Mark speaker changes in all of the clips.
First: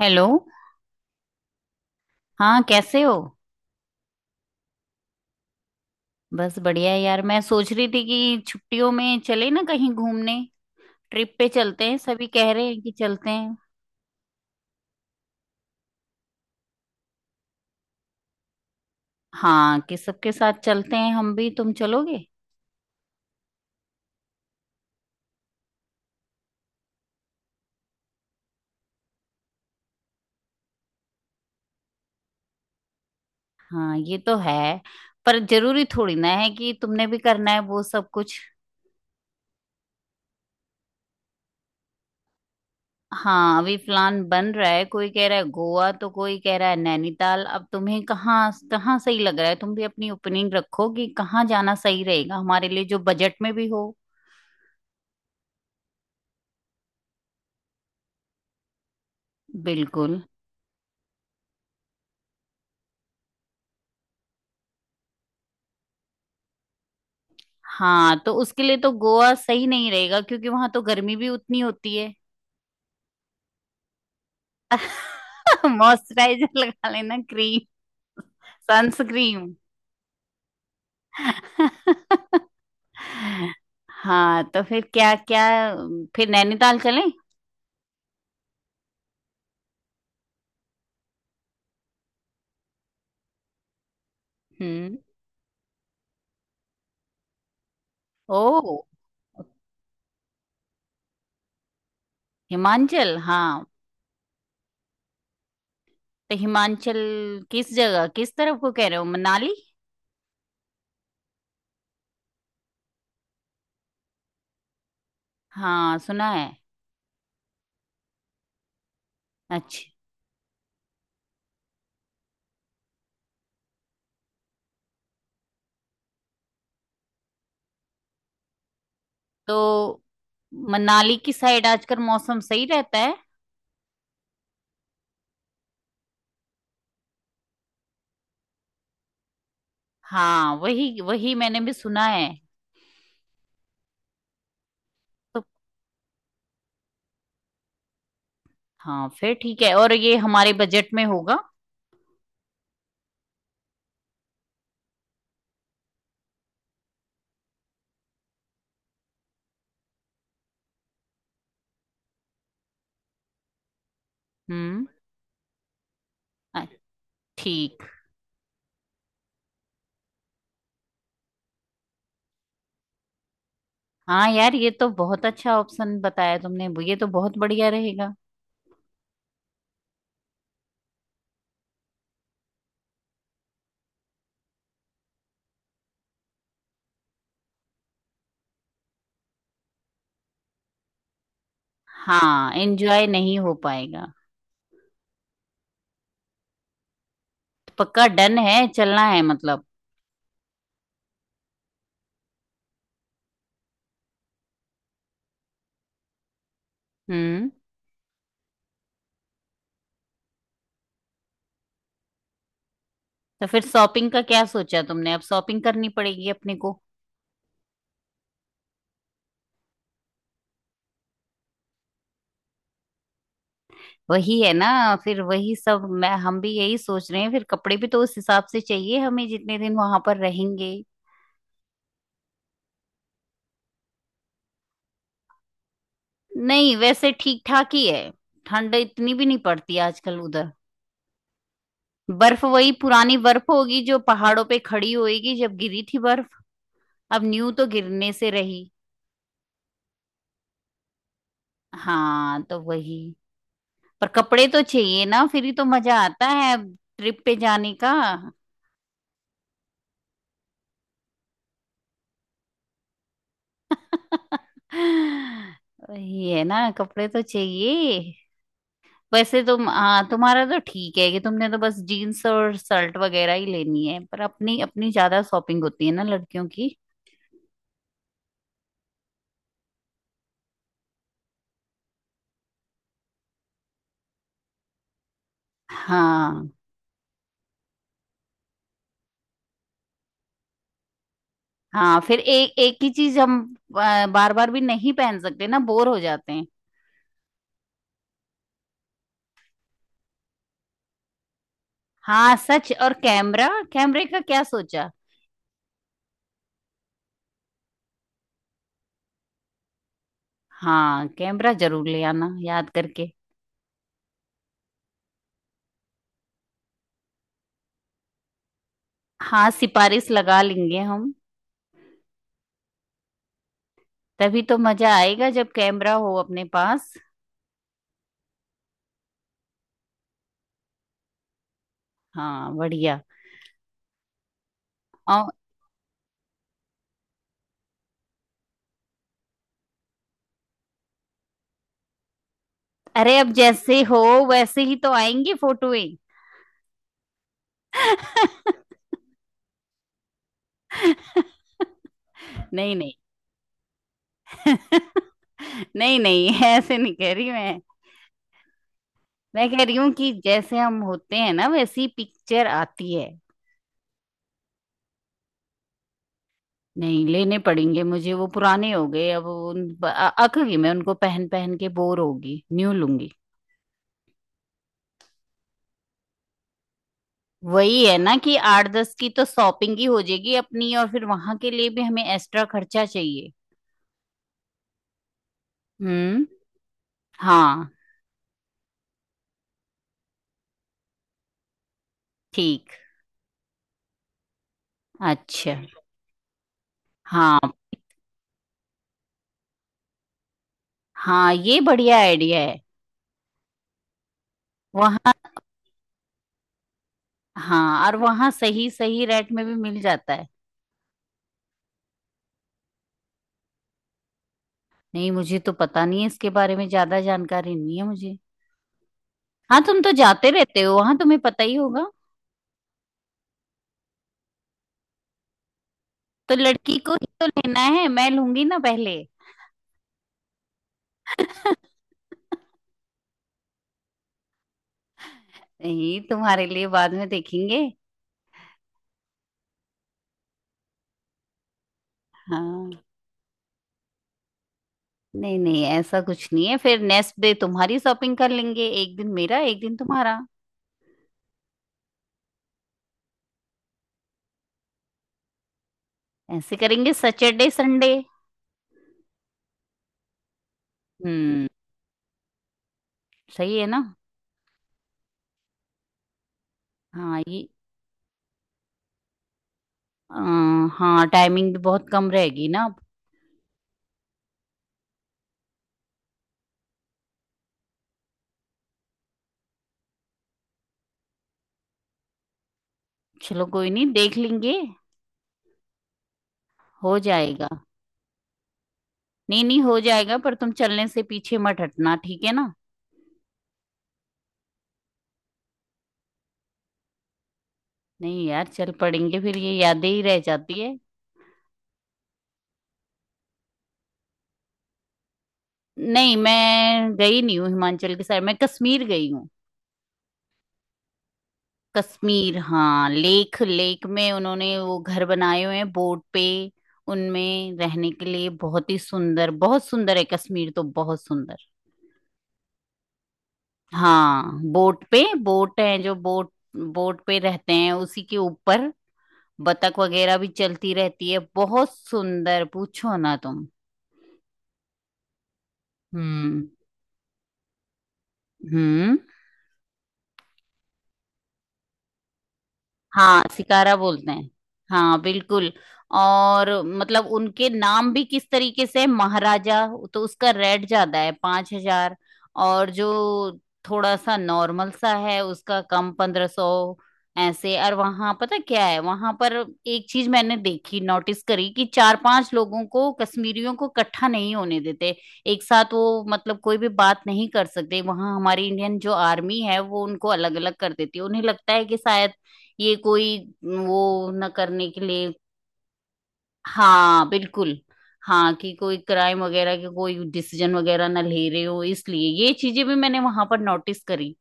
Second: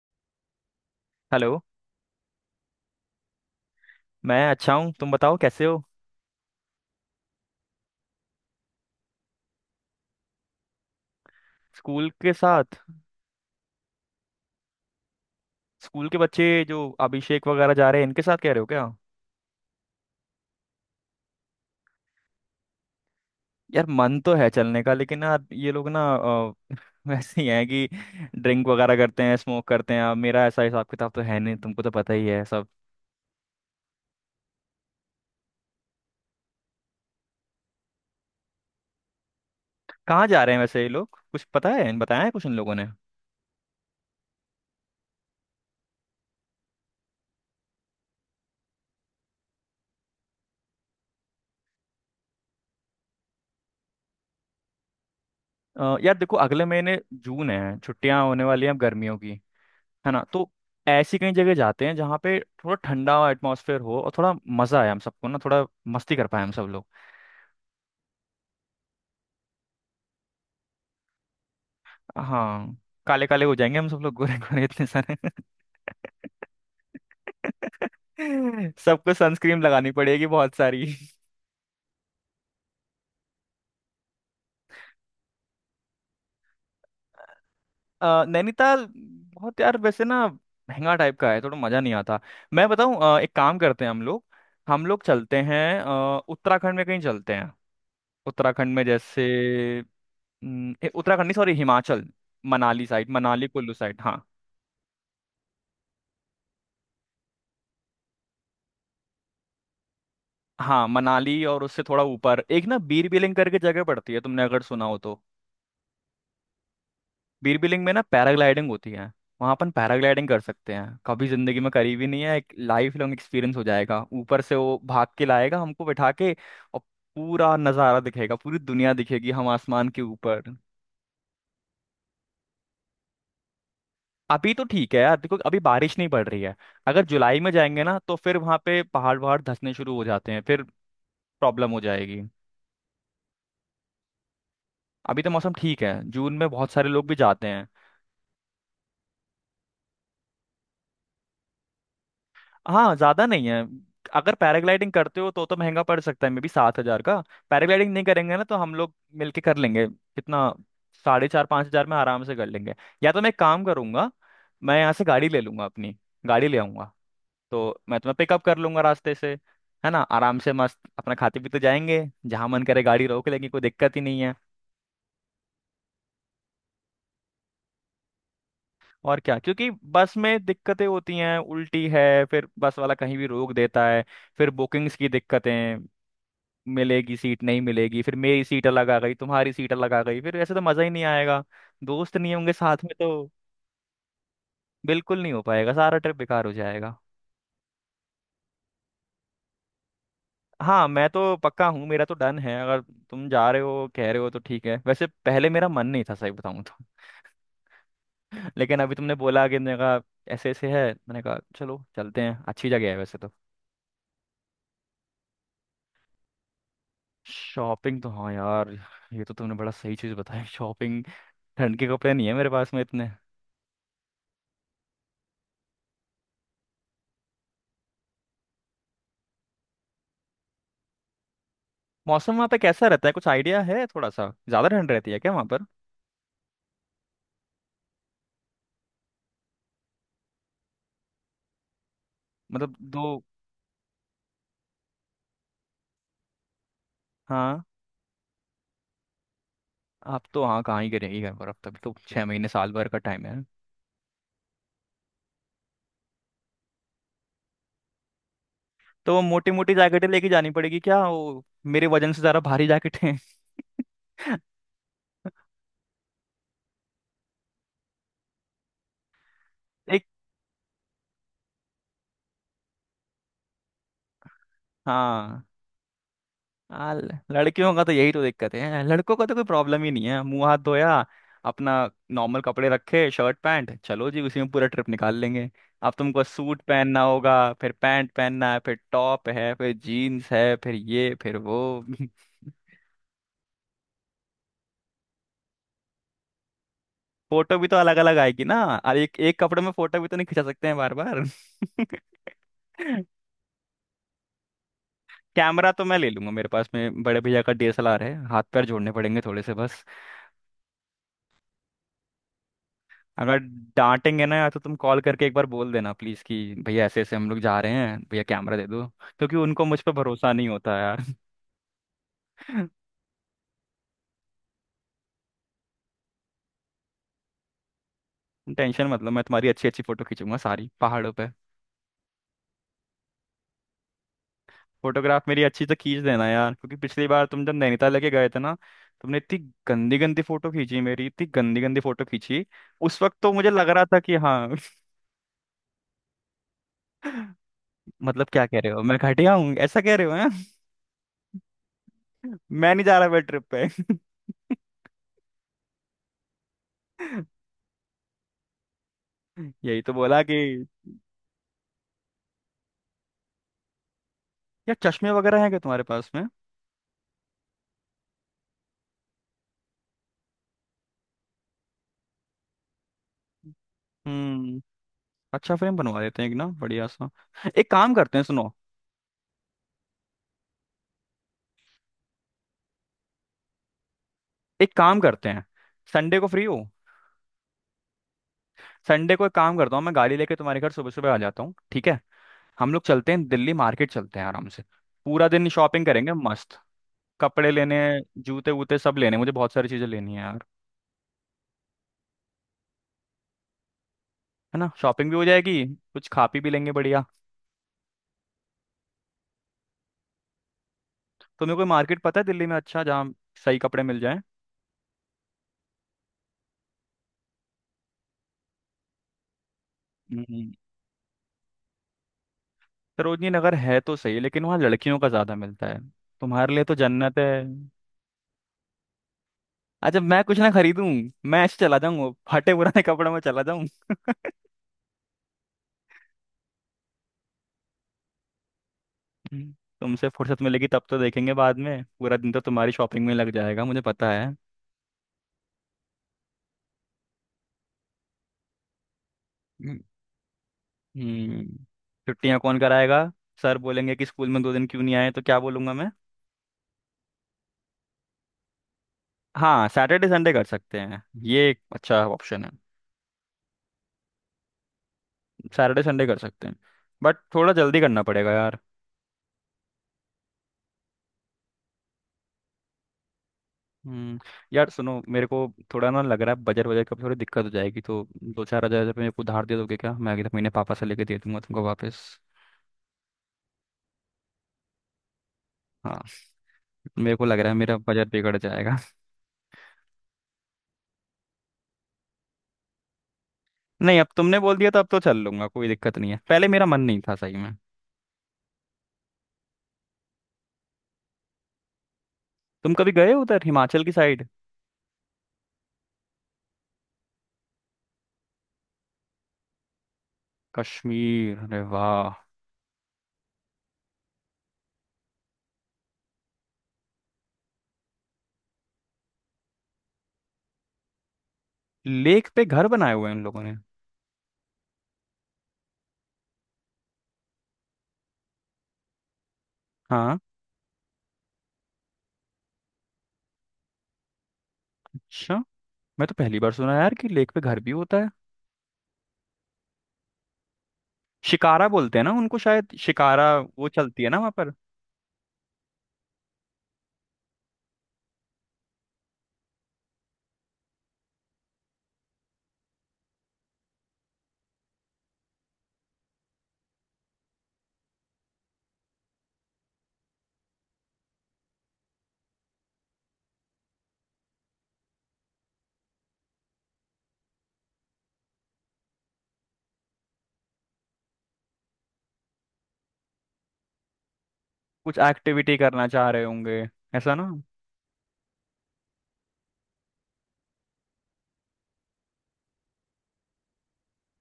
Speaker 1: Hello.
Speaker 2: Hello.
Speaker 1: हाँ, कैसे हो?
Speaker 2: मैं अच्छा हूँ, तुम बताओ कैसे हो।
Speaker 1: बस बढ़िया है यार। मैं सोच रही थी कि छुट्टियों में चले ना कहीं घूमने, ट्रिप पे चलते हैं।
Speaker 2: स्कूल
Speaker 1: सभी
Speaker 2: के
Speaker 1: कह रहे
Speaker 2: साथ।
Speaker 1: हैं कि चलते हैं।
Speaker 2: स्कूल के बच्चे जो अभिषेक वगैरह जा रहे हैं इनके साथ कह रहे हो क्या।
Speaker 1: हाँ, कि सबके साथ चलते हैं हम भी, तुम चलोगे?
Speaker 2: यार मन तो है चलने का, लेकिन यार ये लोग ना वैसे ही हैं कि ड्रिंक वगैरह करते हैं, स्मोक करते हैं। अब मेरा ऐसा हिसाब किताब तो है नहीं, तुमको तो पता ही है सब।
Speaker 1: हाँ ये तो है, पर जरूरी थोड़ी ना है कि तुमने भी करना है वो सब कुछ।
Speaker 2: कहाँ जा रहे हैं वैसे ये लोग, कुछ पता है, बताया है कुछ इन लोगों ने।
Speaker 1: हाँ अभी प्लान बन रहा है, कोई कह रहा है गोवा तो कोई कह रहा है नैनीताल। अब तुम्हें कहाँ कहाँ सही लग रहा है, तुम भी अपनी ओपिनियन रखो कि कहाँ जाना सही रहेगा हमारे लिए, जो बजट में भी हो।
Speaker 2: यार देखो, अगले महीने जून है, छुट्टियां होने वाली हैं अब गर्मियों की, है
Speaker 1: बिल्कुल।
Speaker 2: ना। तो ऐसी कई जगह जाते हैं जहाँ पे थोड़ा ठंडा एटमॉस्फेयर हो, और थोड़ा मजा आए हम सबको ना, थोड़ा मस्ती कर पाए हम सब लोग।
Speaker 1: हाँ तो उसके लिए तो गोवा सही नहीं रहेगा, क्योंकि वहां तो गर्मी भी उतनी होती है।
Speaker 2: हाँ, काले काले हो जाएंगे हम सब लोग, गोरे गोरे इतने सारे।
Speaker 1: मॉइस्चराइजर लगा लेना, क्रीम,
Speaker 2: सबको
Speaker 1: सनस्क्रीन।
Speaker 2: सनस्क्रीन लगानी पड़ेगी बहुत सारी।
Speaker 1: हाँ तो फिर क्या क्या फिर नैनीताल चलें?
Speaker 2: नैनीताल बहुत यार वैसे ना, महंगा टाइप का है, थोड़ा मजा नहीं आता। मैं बताऊं, एक काम करते हैं हम लोग। हम
Speaker 1: हम्म।
Speaker 2: लोग चलते हैं, उत्तराखंड में कहीं चलते हैं। उत्तराखंड
Speaker 1: ओ।
Speaker 2: में जैसे। उत्तराखंड नहीं, सॉरी, हिमाचल। मनाली साइड,
Speaker 1: हिमाचल,
Speaker 2: मनाली
Speaker 1: हाँ।
Speaker 2: कुल्लू साइड, हाँ।
Speaker 1: तो हिमाचल किस जगह, किस तरफ को कह रहे हो, मनाली?
Speaker 2: हाँ, मनाली, और उससे थोड़ा ऊपर एक ना, बीर बिलिंग करके जगह पड़ती है, तुमने अगर सुना हो तो।
Speaker 1: हाँ सुना है।
Speaker 2: बीर बिलिंग में ना पैराग्लाइडिंग होती है। वहाँ अपन
Speaker 1: अच्छा।
Speaker 2: पैराग्लाइडिंग कर सकते हैं, कभी जिंदगी में करी भी नहीं है, एक लाइफ लॉन्ग एक्सपीरियंस हो जाएगा, ऊपर से वो भाग के लाएगा हमको बैठा के। और पूरा नज़ारा दिखेगा, पूरी दुनिया दिखेगी, हम आसमान
Speaker 1: तो
Speaker 2: के ऊपर।
Speaker 1: मनाली की साइड आजकल मौसम सही रहता है?
Speaker 2: अभी तो ठीक है यार, देखो अभी बारिश नहीं पड़ रही है। अगर जुलाई में जाएंगे ना तो फिर वहां पे पहाड़ वहाड़ धंसने शुरू हो जाते हैं,
Speaker 1: हाँ
Speaker 2: फिर
Speaker 1: वही वही मैंने
Speaker 2: प्रॉब्लम
Speaker 1: भी
Speaker 2: हो
Speaker 1: सुना
Speaker 2: जाएगी।
Speaker 1: है।
Speaker 2: अभी तो
Speaker 1: तो
Speaker 2: मौसम ठीक है, जून में बहुत सारे लोग भी जाते हैं।
Speaker 1: हाँ फिर ठीक है, और ये हमारे बजट में होगा?
Speaker 2: हाँ, ज्यादा नहीं है। अगर पैराग्लाइडिंग करते हो तो महंगा पड़ सकता है, मे बी 7 हजार का। पैराग्लाइडिंग नहीं करेंगे ना तो हम लोग मिलके कर लेंगे, कितना, साढ़े चार पाँच हजार में आराम से कर लेंगे। या तो मैं एक काम करूंगा, मैं
Speaker 1: हम्म।
Speaker 2: यहाँ से गाड़ी ले लूंगा अपनी, गाड़ी ले
Speaker 1: अ-
Speaker 2: आऊंगा। तो
Speaker 1: ठीक।
Speaker 2: मैं तुम्हें पिकअप कर लूंगा रास्ते से, है ना। आराम से मस्त अपना खाते पीते जाएंगे, जहां मन करे गाड़ी रोक लेंगे, कोई दिक्कत ही नहीं
Speaker 1: हाँ
Speaker 2: है।
Speaker 1: यार ये तो बहुत अच्छा ऑप्शन बताया तुमने, ये तो बहुत बढ़िया रहेगा।
Speaker 2: और क्या, क्योंकि बस में दिक्कतें होती हैं, उल्टी है, फिर बस वाला कहीं भी रोक देता है। फिर बुकिंग्स की दिक्कतें, मिलेगी सीट नहीं मिलेगी, फिर मेरी सीट अलग आ गई, तुम्हारी सीट अलग आ गई, फिर ऐसे तो मजा ही नहीं आएगा। दोस्त नहीं
Speaker 1: हाँ
Speaker 2: होंगे साथ में
Speaker 1: एंजॉय
Speaker 2: तो
Speaker 1: नहीं हो पाएगा।
Speaker 2: बिल्कुल नहीं हो पाएगा, सारा ट्रिप बेकार हो जाएगा।
Speaker 1: पक्का डन है, चलना है मतलब।
Speaker 2: हाँ, मैं तो पक्का हूँ, मेरा तो डन है। अगर तुम जा रहे हो, कह रहे हो तो ठीक है। वैसे पहले मेरा मन नहीं था, सही बताऊँ तो।
Speaker 1: हम्म।
Speaker 2: लेकिन अभी तुमने बोला कि मैंने कहा, ऐसे ऐसे है, मैंने कहा चलो चलते हैं, अच्छी जगह है वैसे तो।
Speaker 1: तो फिर शॉपिंग का क्या सोचा तुमने, अब शॉपिंग करनी पड़ेगी अपने को।
Speaker 2: शॉपिंग तो हाँ यार, ये तो तुमने बड़ा सही चीज़ बताई, शॉपिंग। ठंड के कपड़े नहीं है मेरे पास में इतने।
Speaker 1: वही है ना, फिर वही सब। मैं हम भी यही सोच रहे हैं, फिर कपड़े भी तो उस हिसाब से चाहिए हमें, जितने दिन वहां पर रहेंगे।
Speaker 2: मौसम वहाँ पे कैसा रहता है, कुछ आइडिया है, थोड़ा सा ज़्यादा ठंड रहती है क्या वहाँ पर।
Speaker 1: नहीं वैसे ठीक ठाक ही है, ठंड इतनी भी नहीं पड़ती आजकल उधर। बर्फ वही
Speaker 2: मतलब
Speaker 1: पुरानी
Speaker 2: दो,
Speaker 1: बर्फ होगी जो पहाड़ों पे खड़ी होएगी, जब गिरी थी बर्फ। अब न्यू
Speaker 2: हाँ।
Speaker 1: तो गिरने से रही।
Speaker 2: आप तो हाँ कहाँ ही करेंगी यहाँ पर, अब तक तो छः
Speaker 1: हाँ
Speaker 2: महीने
Speaker 1: तो
Speaker 2: साल भर का
Speaker 1: वही।
Speaker 2: टाइम है।
Speaker 1: पर कपड़े तो चाहिए ना, फिर ही तो मजा आता है ट्रिप पे जाने का।
Speaker 2: तो मोटी मोटी जैकेटें लेके जानी पड़ेगी क्या वो, मेरे वजन से ज़रा भारी जैकेटें।
Speaker 1: वही है ना, कपड़े तो चाहिए। वैसे तुम,
Speaker 2: एक,
Speaker 1: हाँ, तुम्हारा तो ठीक है कि तुमने तो बस जीन्स और शर्ट वगैरह ही लेनी है, पर अपनी अपनी ज्यादा
Speaker 2: हाँ।
Speaker 1: शॉपिंग होती है ना लड़कियों की।
Speaker 2: लड़कियों का तो यही तो दिक्कत है, लड़कों का तो कोई प्रॉब्लम ही नहीं है, मुंह हाथ धोया अपना, नॉर्मल कपड़े रखे शर्ट पैंट, चलो जी उसी में पूरा ट्रिप निकाल लेंगे। अब तुमको
Speaker 1: हाँ।
Speaker 2: सूट पहनना होगा, फिर पैंट पहनना है, फिर टॉप है, फिर जीन्स है, फिर ये फिर वो।
Speaker 1: हाँ फिर एक एक ही चीज हम बार बार भी नहीं पहन सकते ना, बोर हो जाते हैं।
Speaker 2: फोटो भी तो अलग अलग आएगी ना, और एक एक कपड़े में फोटो भी तो नहीं खिंचा सकते हैं बार बार।
Speaker 1: हाँ सच। और कैमरा, कैमरे का क्या सोचा?
Speaker 2: कैमरा तो मैं ले लूंगा, मेरे पास में बड़े भैया का डीएसएलआर है, हाथ पैर जोड़ने पड़ेंगे थोड़े से बस।
Speaker 1: हाँ कैमरा जरूर ले आना याद करके।
Speaker 2: अगर डांटेंगे ना यार तो तुम कॉल करके एक बार बोल देना प्लीज, कि भैया ऐसे ऐसे हम लोग जा रहे हैं, भैया कैमरा दे दो, क्योंकि
Speaker 1: हाँ
Speaker 2: उनको मुझ पर
Speaker 1: सिफारिश
Speaker 2: भरोसा
Speaker 1: लगा
Speaker 2: नहीं
Speaker 1: लेंगे
Speaker 2: होता यार।
Speaker 1: हम। तभी तो मजा आएगा जब कैमरा हो अपने पास।
Speaker 2: टेंशन मत लो, मैं तुम्हारी अच्छी अच्छी फोटो खींचूंगा सारी पहाड़ों पे।
Speaker 1: हाँ बढ़िया।
Speaker 2: फोटोग्राफ
Speaker 1: और
Speaker 2: मेरी अच्छी से खींच देना यार, क्योंकि पिछली बार तुम जब नैनीताल लेके गए थे ना, तुमने इतनी गंदी गंदी फोटो खींची मेरी, इतनी गंदी गंदी फोटो खींची, उस
Speaker 1: अरे
Speaker 2: वक्त
Speaker 1: अब
Speaker 2: तो मुझे लग
Speaker 1: जैसे
Speaker 2: रहा
Speaker 1: हो
Speaker 2: था कि हाँ।
Speaker 1: वैसे ही तो आएंगी फोटोएं।
Speaker 2: मतलब क्या कह रहे हो, मैं घटिया हूँ ऐसा कह रहे हो हैं?
Speaker 1: नहीं
Speaker 2: मैं नहीं
Speaker 1: नहीं।
Speaker 2: जा रहा मैं ट्रिप पे।
Speaker 1: नहीं नहीं ऐसे नहीं कह रही मैं। मैं कह रही
Speaker 2: यही
Speaker 1: हूँ
Speaker 2: तो
Speaker 1: कि
Speaker 2: बोला कि
Speaker 1: जैसे हम होते हैं ना वैसी पिक्चर आती है।
Speaker 2: यार, चश्मे वगैरह हैं क्या तुम्हारे पास में।
Speaker 1: नहीं लेने पड़ेंगे मुझे, वो पुराने हो गए अब। अक गई मैं उनको पहन पहन के, बोर होगी, न्यू लूंगी।
Speaker 2: हम्म। अच्छा, फ्रेम बनवा देते हैं एक ना, बढ़िया सा। एक
Speaker 1: वही
Speaker 2: काम
Speaker 1: है ना
Speaker 2: करते हैं,
Speaker 1: कि
Speaker 2: सुनो,
Speaker 1: आठ दस की तो शॉपिंग ही हो जाएगी अपनी, और फिर वहां के लिए भी हमें एक्स्ट्रा खर्चा चाहिए।
Speaker 2: एक काम करते हैं। संडे
Speaker 1: हम्म।
Speaker 2: को फ्री हो।
Speaker 1: हाँ।
Speaker 2: संडे को एक काम करता हूँ, मैं गाड़ी लेके तुम्हारे घर सुबह सुबह आ जाता हूँ, ठीक है।
Speaker 1: ठीक।
Speaker 2: हम लोग चलते हैं दिल्ली, मार्केट चलते हैं आराम से, पूरा दिन
Speaker 1: अच्छा।
Speaker 2: शॉपिंग करेंगे मस्त।
Speaker 1: हाँ।
Speaker 2: कपड़े लेने, जूते वूते सब लेने, मुझे बहुत सारी चीजें लेनी है यार,
Speaker 1: हाँ ये बढ़िया आइडिया है।
Speaker 2: है ना। शॉपिंग भी
Speaker 1: वहाँ,
Speaker 2: हो जाएगी, कुछ खा पी भी लेंगे, बढ़िया।
Speaker 1: हाँ, और वहाँ सही सही रेट में भी मिल जाता है।
Speaker 2: तुम्हें कोई मार्केट पता है दिल्ली में अच्छा, जहाँ सही कपड़े मिल
Speaker 1: नहीं मुझे तो पता नहीं है, इसके बारे में ज्यादा जानकारी नहीं है मुझे। हाँ तुम तो जाते
Speaker 2: जाए।
Speaker 1: रहते हो वहां, तुम्हें पता ही होगा।
Speaker 2: सरोजनी नगर है तो सही, लेकिन वहाँ लड़कियों का ज्यादा मिलता है,
Speaker 1: तो
Speaker 2: तुम्हारे लिए तो
Speaker 1: लड़की को ही
Speaker 2: जन्नत
Speaker 1: तो
Speaker 2: है।
Speaker 1: लेना है, मैं लूंगी ना पहले।
Speaker 2: अच्छा, मैं कुछ ना खरीदूं, मैं ऐसे चला जाऊं, फटे पुराने कपड़ों में चला जाऊं।
Speaker 1: नहीं तुम्हारे लिए बाद में देखेंगे।
Speaker 2: हम्म, तुमसे फुर्सत मिलेगी तब तो देखेंगे बाद में, पूरा दिन तो
Speaker 1: हाँ।
Speaker 2: तुम्हारी शॉपिंग में लग जाएगा, मुझे पता है।
Speaker 1: नहीं नहीं ऐसा कुछ नहीं है, फिर नेक्स्ट डे तुम्हारी शॉपिंग कर लेंगे, एक दिन मेरा एक दिन
Speaker 2: हम्म।
Speaker 1: तुम्हारा।
Speaker 2: छुट्टियां कौन कराएगा, सर बोलेंगे कि स्कूल में 2 दिन क्यों नहीं आए तो क्या बोलूंगा मैं।
Speaker 1: ऐसे करेंगे सैटरडे संडे।
Speaker 2: हाँ, सैटरडे संडे कर सकते हैं,
Speaker 1: हम्म।
Speaker 2: ये एक अच्छा ऑप्शन है।
Speaker 1: सही है ना।
Speaker 2: सैटरडे संडे कर सकते हैं। बट
Speaker 1: हाँ ये
Speaker 2: थोड़ा जल्दी करना पड़ेगा यार।
Speaker 1: आ, हाँ टाइमिंग भी बहुत कम रहेगी ना।
Speaker 2: हम्म यार सुनो मेरे को, थोड़ा ना लग रहा है बजट, बजट का थोड़ी दिक्कत हो जाएगी। तो दो चार हजार रुपये मेरे को उधार दे दोगे क्या, मैं अगले महीने पापा से लेके दे दूंगा तुमको वापस।
Speaker 1: चलो कोई नहीं, देख लेंगे,
Speaker 2: हाँ,
Speaker 1: हो
Speaker 2: मेरे को लग
Speaker 1: जाएगा।
Speaker 2: रहा है मेरा बजट बिगड़ जाएगा।
Speaker 1: नहीं नहीं हो जाएगा, पर तुम चलने से पीछे मत हटना ठीक है ना।
Speaker 2: नहीं, अब तुमने बोल दिया तो अब तो चल लूंगा, कोई दिक्कत नहीं है, पहले मेरा मन नहीं था सही में।
Speaker 1: नहीं यार चल पड़ेंगे, फिर ये यादें ही रह जाती है।
Speaker 2: तुम कभी गए हो उधर हिमाचल की साइड।
Speaker 1: नहीं मैं गई नहीं हूँ हिमाचल के साइड, मैं कश्मीर गई हूँ।
Speaker 2: कश्मीर, अरे वाह।
Speaker 1: कश्मीर, हाँ। लेक लेक में उन्होंने वो घर बनाए हुए हैं बोट पे। उनमें रहने के लिए, बहुत ही सुंदर, बहुत सुंदर है कश्मीर तो, बहुत सुंदर।
Speaker 2: लेक पे घर बनाए हुए हैं उन लोगों ने,
Speaker 1: हाँ बोट पे, बोट है, जो बोट, बोट पे रहते हैं उसी के ऊपर। बतख वगैरह
Speaker 2: हाँ।
Speaker 1: भी चलती रहती है, बहुत सुंदर, पूछो ना तुम।
Speaker 2: अच्छा, मैं तो पहली
Speaker 1: हम्म।
Speaker 2: बार सुना यार कि लेक पे घर भी होता है।
Speaker 1: हम्म।
Speaker 2: शिकारा बोलते हैं ना उनको शायद,
Speaker 1: हाँ
Speaker 2: शिकारा। वो
Speaker 1: सिकारा
Speaker 2: चलती है
Speaker 1: बोलते
Speaker 2: ना
Speaker 1: हैं।
Speaker 2: वहाँ पर।
Speaker 1: हाँ बिल्कुल। और मतलब उनके नाम भी किस तरीके से हैं, महाराजा। तो उसका रेट ज्यादा है, 5,000। और जो थोड़ा सा नॉर्मल सा है उसका कम, 1,500। ऐसे। और वहां पता क्या है, वहां पर एक चीज मैंने देखी, नोटिस करी, कि चार पांच लोगों को, कश्मीरियों को, इकट्ठा नहीं होने देते एक साथ। वो मतलब कोई भी बात नहीं कर सकते वहां, हमारी इंडियन जो आर्मी है वो उनको अलग अलग कर देती है। उन्हें लगता है कि शायद ये कोई वो न करने के
Speaker 2: कुछ
Speaker 1: लिए।
Speaker 2: एक्टिविटी करना चाह रहे होंगे,
Speaker 1: हाँ
Speaker 2: ऐसा ना,
Speaker 1: बिल्कुल। हाँ कि कोई क्राइम वगैरह के कोई डिसीजन वगैरह ना ले रहे हो, इसलिए ये चीजें भी मैंने वहां पर नोटिस करी।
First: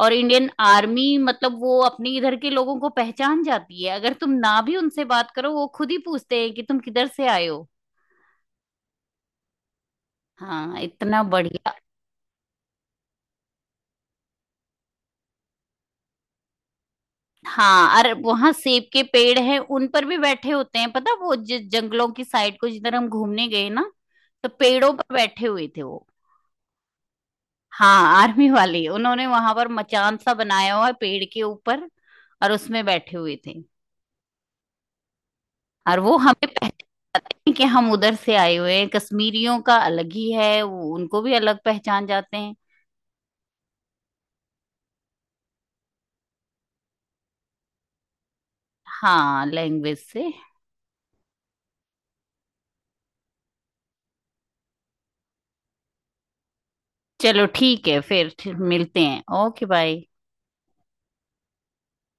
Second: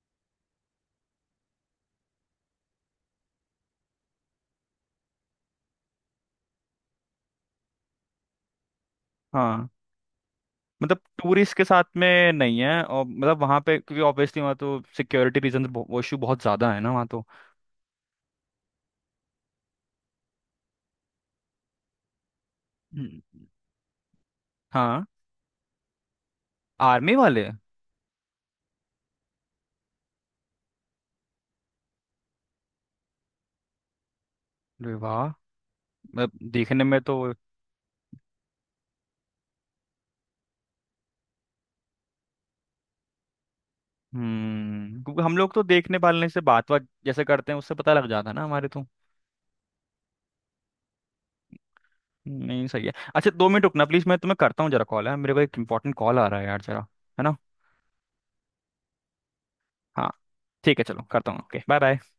Speaker 1: और इंडियन आर्मी मतलब वो अपने इधर के लोगों को पहचान जाती है, अगर तुम ना भी उनसे बात करो वो खुद ही पूछते हैं कि तुम किधर से आए हो।
Speaker 2: हाँ।
Speaker 1: हाँ
Speaker 2: मतलब
Speaker 1: इतना
Speaker 2: टूरिस्ट के
Speaker 1: बढ़िया।
Speaker 2: साथ में नहीं है, और मतलब वहाँ पे क्योंकि ऑब्वियसली वहाँ तो सिक्योरिटी रीजन, वो इशू बहुत ज़्यादा है ना वहाँ तो।
Speaker 1: हाँ अरे वहां सेब के पेड़ हैं, उन पर भी बैठे होते हैं पता, वो जंगलों की साइड को, जिधर हम
Speaker 2: हम्म,
Speaker 1: घूमने गए ना, तो पेड़ों
Speaker 2: हाँ,
Speaker 1: पर बैठे हुए थे वो।
Speaker 2: आर्मी वाले।
Speaker 1: हाँ आर्मी वाली उन्होंने वहां पर मचान सा बनाया हुआ है पेड़ के ऊपर, और उसमें बैठे हुए थे।
Speaker 2: अरे वाह,
Speaker 1: और वो
Speaker 2: मतलब
Speaker 1: हमें
Speaker 2: देखने में
Speaker 1: पहचाने
Speaker 2: तो।
Speaker 1: कि हम उधर से आए हुए हैं। कश्मीरियों का अलग ही है, वो उनको भी अलग पहचान जाते हैं।
Speaker 2: हम्म, क्योंकि हम लोग तो देखने वालने से बात बात जैसे करते हैं, उससे पता लग जाता है ना हमारे तो।
Speaker 1: हाँ लैंग्वेज से।
Speaker 2: नहीं, सही है। अच्छा, 2 मिनट रुकना प्लीज़, मैं तुम्हें करता हूँ जरा, कॉल है मेरे को, एक इंपॉर्टेंट कॉल आ रहा है यार जरा, है ना।
Speaker 1: चलो ठीक है, फिर मिलते हैं, ओके बाय।
Speaker 2: हाँ, ठीक है, चलो करता हूँ, ओके बाय बाय।